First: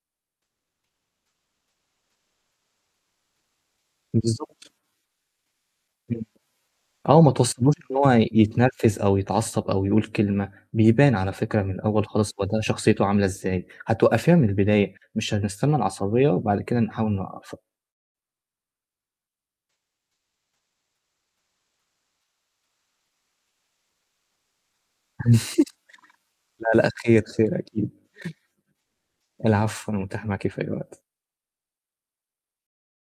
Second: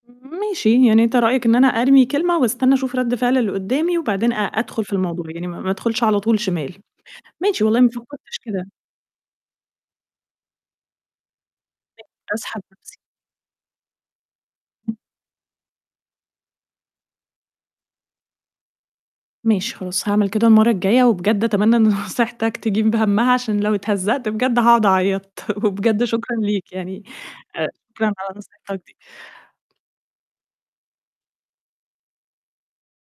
ماشي. يعني أنت رأيك إن أنا أرمي كلمة واستنى أشوف رَد فِعل اللي قدامي وبعدين أ بالضبط. أدخُل في الموضوع، يعني ما ما أدخُلش على إمم. طول شمال. آه، وما ماشي توصليهوش والله ما إن هو ي فكرتش كده. يتنرفز أو يتعصّب أو يقول كلمة، بيبان على فكرة من الأول [unintelligible] خالص هو ده أسحب نفسي. شخصيته عاملة إزاي، هتوقّفيها من البداية إمم. مش هنستني العصبيّة وبعد كده نحاول نوقف ماشي خلاص، هاعمل كده المرّة الجاية وبجد أتمنى إن نصيحتك تجيب همّها عشان لو اتهزأت بجد هاقعد أعيّط، وبجد شكرًا لأ، ليك لأ، يعني، خير خير آآ أكيد. شكرًا على نصيحتك دي. العفو، أنا متاح معاكِ في أي وقت.